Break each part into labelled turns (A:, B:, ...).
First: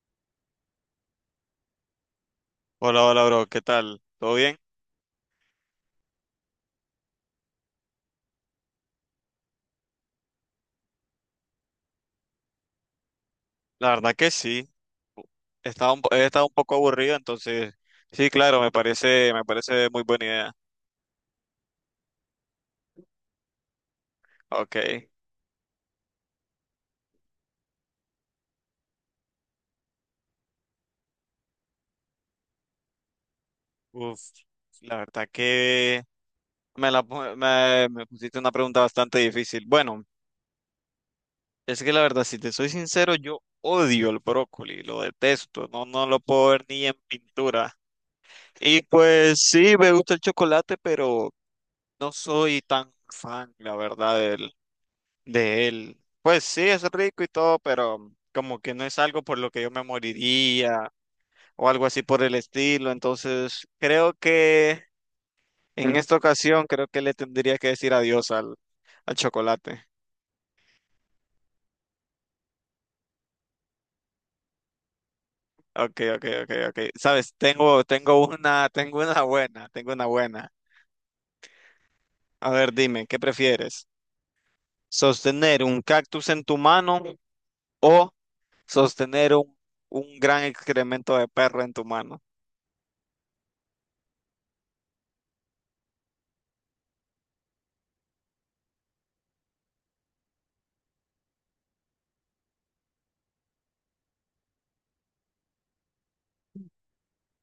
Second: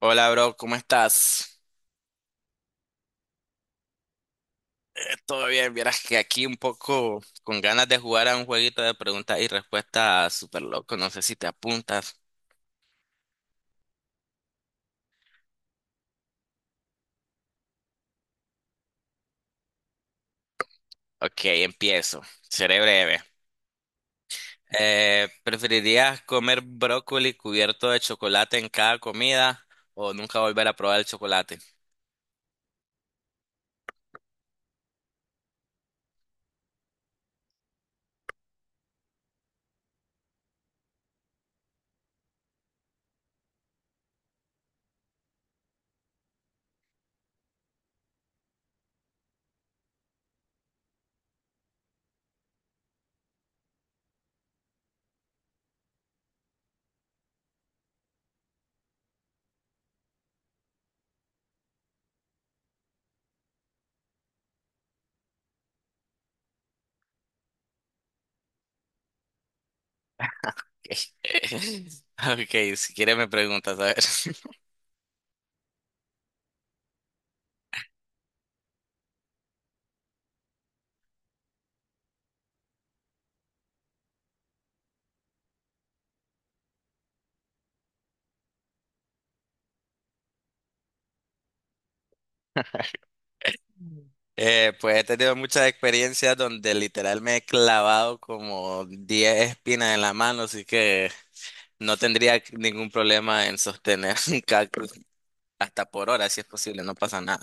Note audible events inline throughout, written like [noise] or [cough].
A: Hola, bro, ¿cómo estás?
B: Hola, hola, bro, ¿qué tal? ¿Todo bien?
A: Eh, todo bien, vieras que aquí un poco con ganas de jugar a un jueguito de preguntas y respuestas súper loco, no sé si te apuntas.
B: La verdad que sí, he estado un poco aburrido, entonces sí, claro, me parece muy buena idea.
A: Ok, empiezo, seré breve.
B: Ok,
A: ¿Preferirías comer brócoli cubierto de chocolate en cada comida o nunca volver a probar el chocolate?
B: uf, la verdad que me, la, pu- me pusiste una pregunta bastante difícil. Bueno, es que la verdad, si te soy sincero, yo odio el brócoli, lo detesto, no lo puedo ver ni en pintura. Y pues sí, me gusta el chocolate, pero no soy tan fan, la verdad, de él. Pues sí, es rico y todo, pero como que no es algo por lo que yo me moriría o algo así por el estilo. Entonces, creo que en esta ocasión, creo que le tendría que decir adiós al chocolate.
A: [laughs] Ok, si quieres me preguntas, a ver. [laughs]
B: Ok, ok, ok, ok. Sabes, tengo una buena. A ver, dime, ¿qué prefieres? ¿Sostener un cactus en tu mano o sostener un gran excremento de perro en tu mano?
A: Pues he tenido muchas experiencias donde literal me he clavado como 10 espinas en la mano, así que no tendría ningún problema en sostener [laughs] un cactus hasta por hora, si es posible, no pasa nada.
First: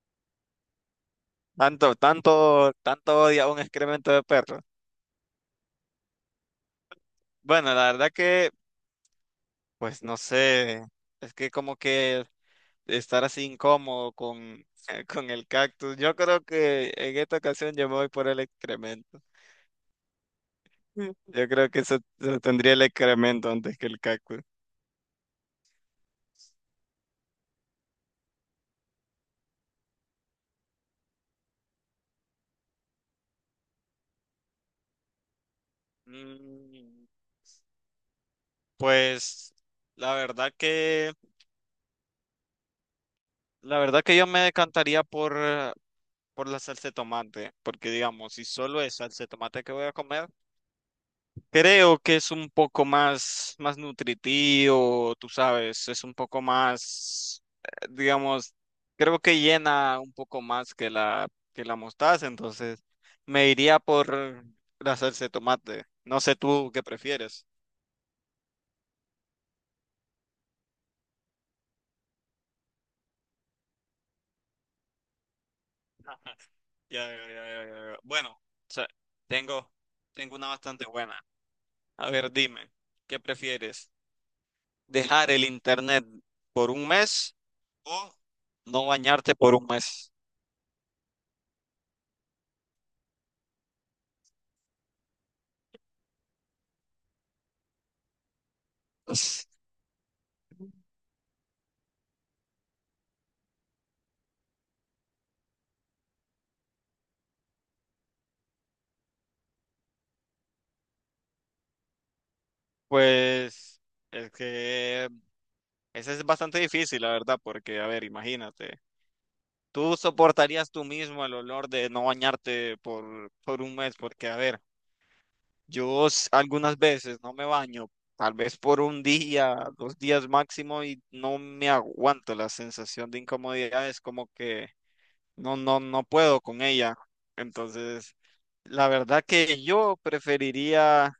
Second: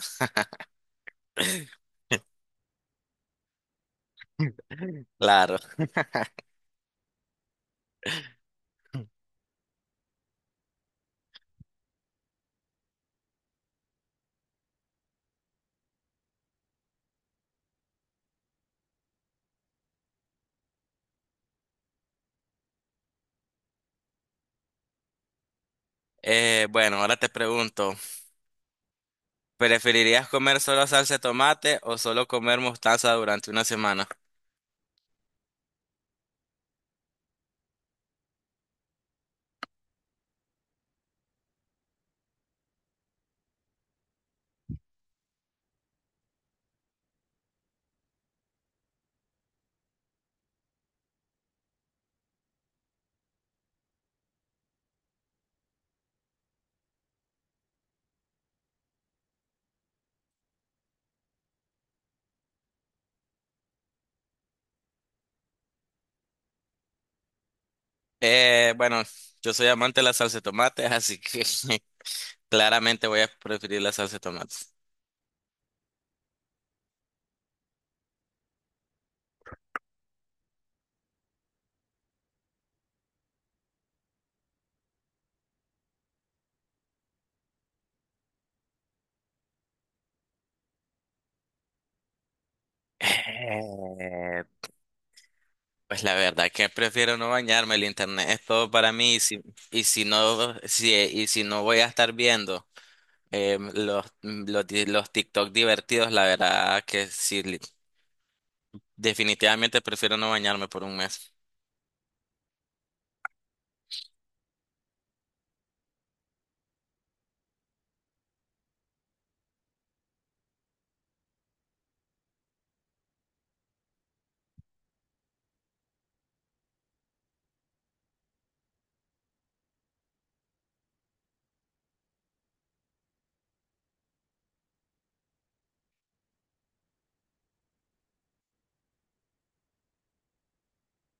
B: Tanto odia un excremento de perro.
A: Claro.
B: Bueno, pues no sé, es que como que estar así incómodo con, [laughs] con el cactus. Yo creo que en esta ocasión yo me voy por el excremento. Mm. Yo creo que eso tendría el excremento antes que el cactus.
A: Bueno, ahora te pregunto, ¿preferirías comer solo salsa de tomate o solo comer mostaza durante una semana?
B: Mm, Pues la verdad que, la verdad que yo me decantaría por la salsa de tomate, porque digamos, si solo es salsa de tomate que voy a comer. Creo que es más nutritivo, tú sabes, es un poco más, digamos, creo que llena un poco más que que la mostaza, entonces me iría por la salsa de tomate. No sé tú qué prefieres.
A: Bueno, yo soy amante de la salsa de tomate, así que [laughs] claramente voy a preferir la salsa de tomate.
B: Ya, ya, ya, ya, ya, ya. Bueno, o sea, tengo, tengo una bastante buena. A ver, dime, ¿qué prefieres? ¿Dejar el internet por un mes o no bañarte por un mes?
A: Eh, Pues la verdad que prefiero no bañarme, el internet es todo para mí,
B: [laughs]
A: si, y si no voy a estar viendo, los, mm, los, di- los TikTok divertidos, la verdad que sí, definitivamente prefiero no bañarme por un mes.
B: Pues es que ese es bastante difícil, la verdad, porque, a ver, imagínate, tú soportarías tú mismo el olor de no bañarte por un mes, porque, a ver, yo s- algunas veces no me baño, tal vez por un día, dos días máximo, y no me aguanto la sensación de incomodidad, es como que no puedo con ella. Entonces, la verdad que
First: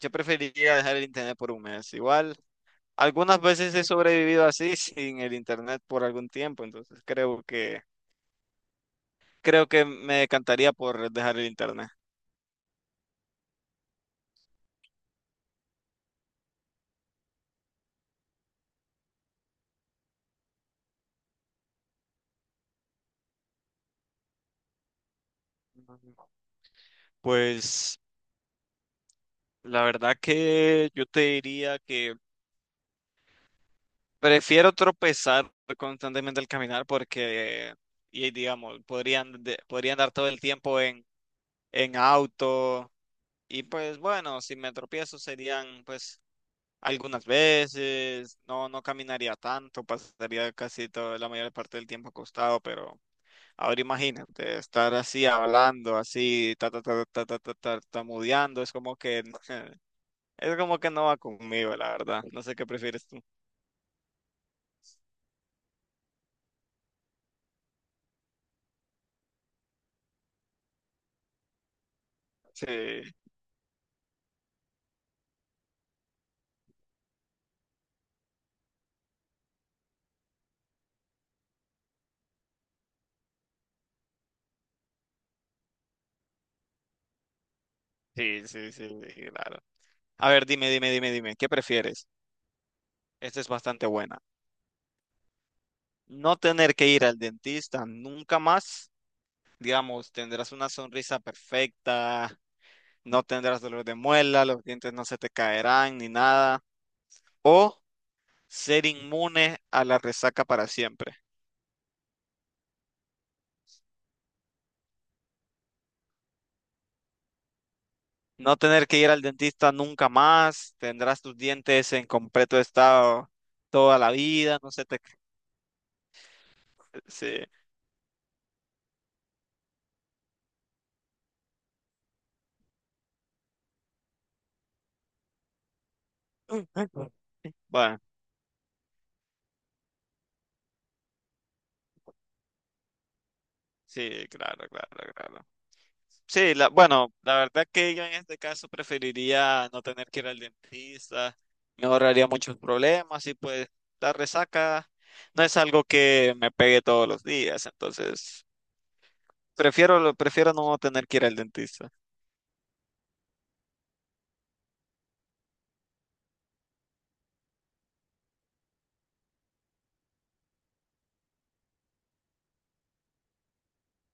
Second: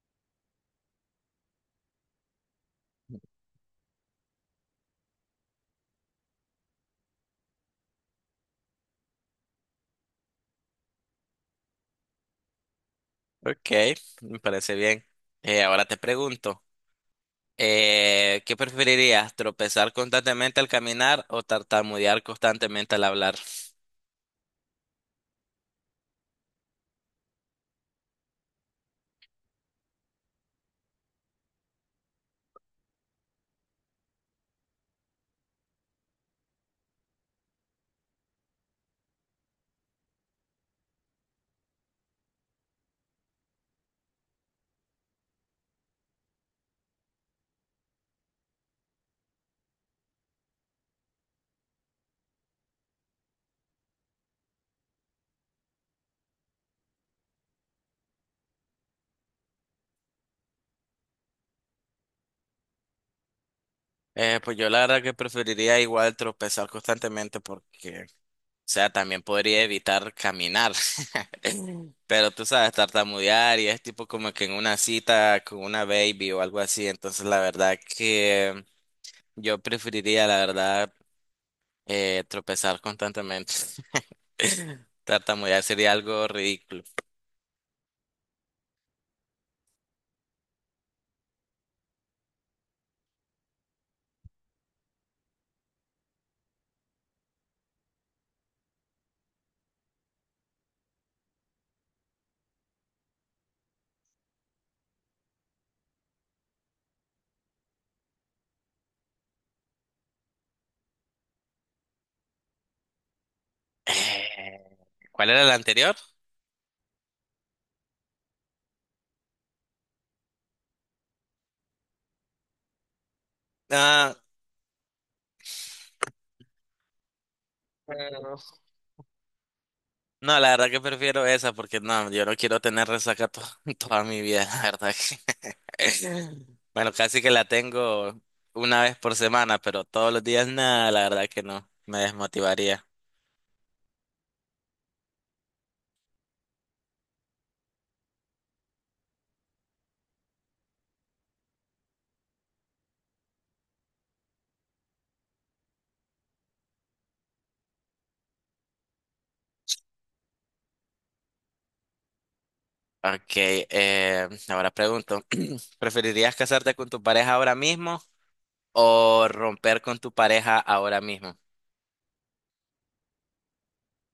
B: yo preferiría dejar el internet por un mes, igual. Algunas veces he sobrevivido así [laughs] sin el internet por algún tiempo, entonces creo que me decantaría por dejar el internet.
A: Ok, me parece bien. Ahora te pregunto, ¿qué preferirías, tropezar constantemente al caminar o tartamudear constantemente al hablar?
B: Ujú. Pues la verdad que yo te diría que prefiero tropezar constantemente al caminar porque y digamos, podría andar todo el tiempo en auto y pues bueno, si me tropiezo serían pues algunas veces, no caminaría tanto, pasaría casi toda la mayor parte del tiempo acostado, pero ahora imagínate, estar así hablando, así, ta, ta, ta, ta, ta, ta, tartamudeando, es como que, [laughs] es como que no va conmigo, la verdad. No sé qué prefieres tú.
A: Pues yo la verdad que preferiría igual tropezar constantemente, porque, o sea, también podría evitar caminar. [laughs] Pero tú
B: Sí,
A: sabes, tartamudear y es tipo como que en una cita con una baby o algo así. Entonces, la verdad que yo preferiría, la verdad, tropezar constantemente. [laughs] Tartamudear sería algo ridículo.
B: sí, sí, sí, sí, claro. A ver, dime, dime, dime, dime, ¿qué prefieres? Esta es bastante buena. No tener que ir al dentista nunca más, digamos, tendrás una sonrisa perfecta, no tendrás dolor de muela, los dientes no se te caerán ni nada. O ser inmune a la resaca para siempre.
A: Eh, ¿Cuál era la anterior?
B: No tener que ir al dentista nunca más, tendrás tus dientes en completo estado toda la
A: Ah,
B: vida, no se te... Sí. [clears throat]
A: eh, no, la verdad que prefiero esa porque no, yo no quiero tener resaca [laughs] toda mi vida, la verdad que. Bueno,
B: [laughs]
A: casi que la
B: Bueno,
A: tengo una vez por semana, pero todos los días nada, la verdad que no, me desmotivaría.
B: sí, claro, claro, claro. Sí, la verdad que yo en este caso preferiría no tener que ir al dentista, me ahorraría muchos problemas y pues la resaca no es algo que me pegue todos los días, entonces prefiero no tener que ir al dentista.
A: Ok, ahora pregunto, [clears throat] ¿preferirías casarte con tu pareja ahora mismo o romper con tu pareja ahora mismo?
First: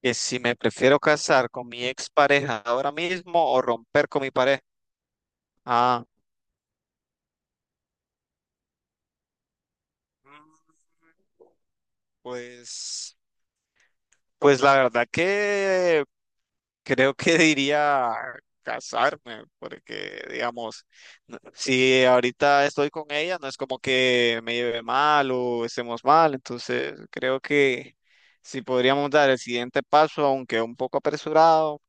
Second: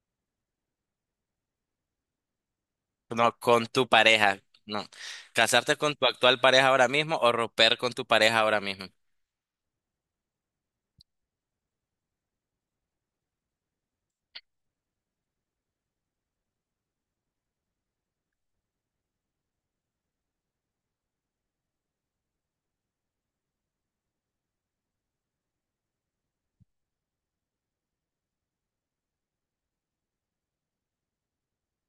B: Que si me prefiero casar con mi expareja ahora
A: No,
B: mismo o
A: con tu
B: romper con mi
A: pareja,
B: pareja.
A: no. ¿Casarte con
B: Ah,
A: tu actual pareja ahora mismo o romper con tu pareja ahora mismo?
B: mm, pues, pues la verdad que creo que diría casarme, porque digamos, n- si ahorita estoy con ella, no es como que me lleve mal o estemos mal, entonces creo que si podríamos dar el siguiente paso, aunque un poco apresurado,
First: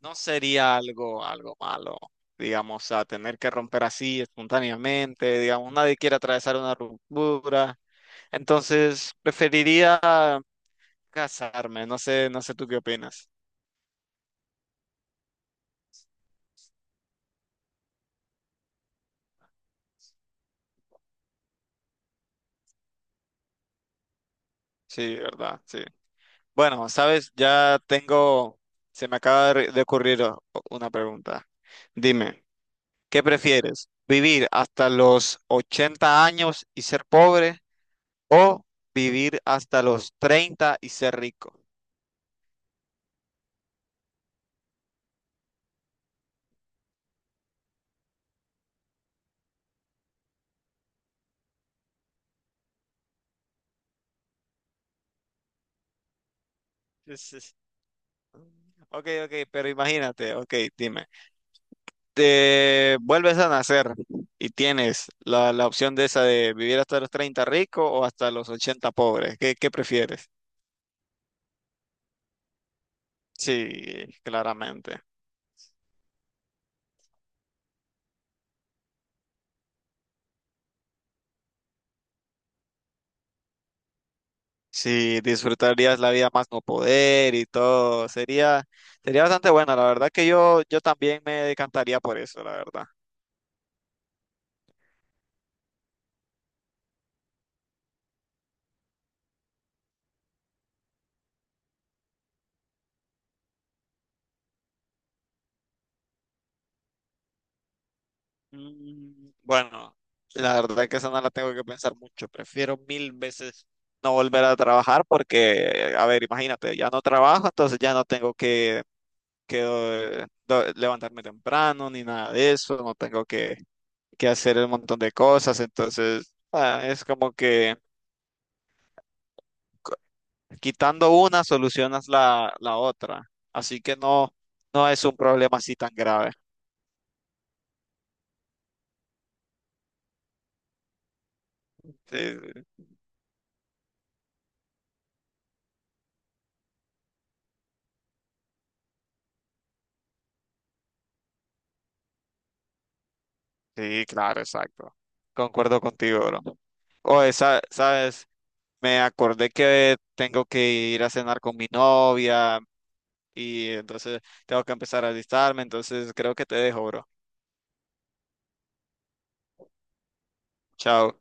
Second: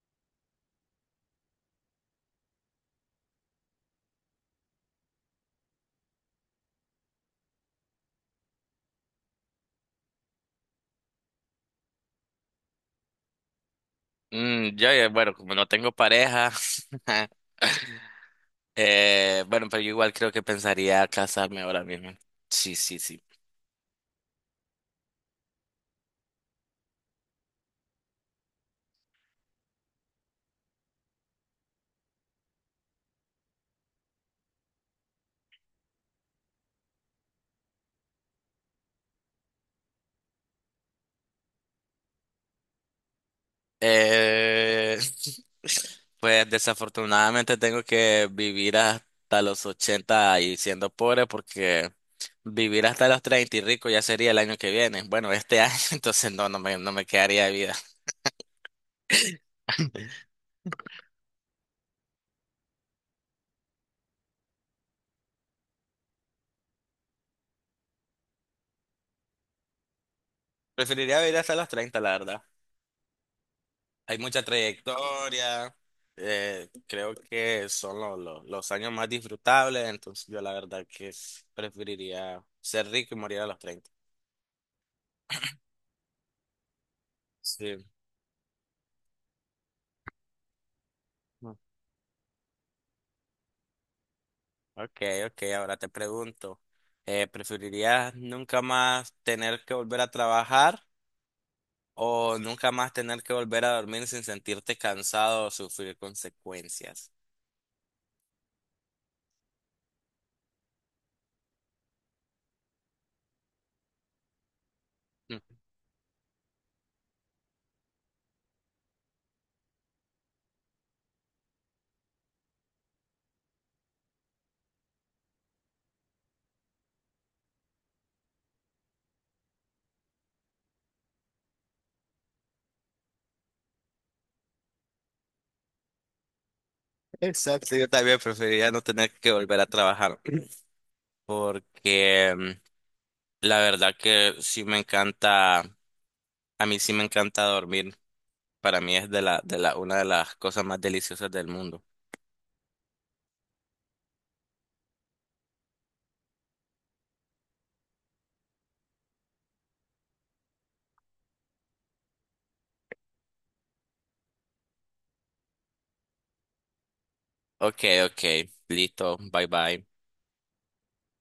B: no sería algo malo, digamos, a tener que romper así espontáneamente, digamos, nadie quiere atravesar una ruptura, entonces preferiría casarme, no sé tú qué opinas.
A: Yo, bueno, como no tengo pareja, [laughs] bueno, pero yo igual creo que pensaría casarme ahora mismo. Sí, sí, sí.
B: Sí, verdad, sí. Bueno, sabes, ya tengo, se me acaba de ocurrir una pregunta. Dime, ¿qué prefieres? ¿Vivir hasta los 80 años y ser pobre o vivir hasta los 30 y ser rico?
A: Eh, [laughs] pues desafortunadamente tengo que vivir hasta los 80 y siendo pobre, porque vivir hasta los 30 y rico ya sería el año que viene. Bueno, este año, [laughs] entonces no, no me
B: [laughs] Es-
A: quedaría de
B: es-
A: vida.
B: Ok, ok, pero
A: [laughs]
B: imagínate, ok, dime, te vuelves a nacer y tienes la opción de esa de vivir hasta los 30 rico o hasta los 80 pobre. Qué prefieres?
A: Preferiría vivir hasta los 30, la verdad.
B: Sí,
A: Hay mucha
B: claramente.
A: trayectoria, creo que son los años más disfrutables, entonces yo la verdad que preferiría ser rico y morir a los 30.
B: Sí, disfrutarías la vida más no poder y
A: Sí.
B: todo. Sería bastante buena. La verdad que yo también me decantaría por eso, la verdad.
A: Ok, ok, ahora te pregunto, ¿preferirías nunca más tener que volver a trabajar o nunca más tener que volver a dormir sin sentirte cansado o sufrir consecuencias?
B: Mm, bueno, la verdad que esa no la tengo que pensar mucho. Prefiero mil veces no volver a trabajar
A: Mm.
B: porque, a ver, imagínate, ya no trabajo, entonces ya no tengo que levantarme temprano ni nada de eso. No tengo que hacer un montón de cosas. Entonces, ah, es como que. Quitando una, solucionas la otra. Así que no, no es un problema así tan grave.
A: Exacto, yo también preferiría no tener que volver a trabajar, porque
B: Sí,
A: la verdad que sí me encanta, a mí sí me encanta dormir, para mí es una de las cosas más deliciosas del mundo.
B: sí, claro, exacto. Concuerdo contigo, bro. Oye, sa- sabes, me acordé que tengo que ir a cenar con mi novia y entonces tengo que empezar a alistarme, entonces creo que te dejo, bro.
A: Ok, ok, listo, bye bye.
B: Chao.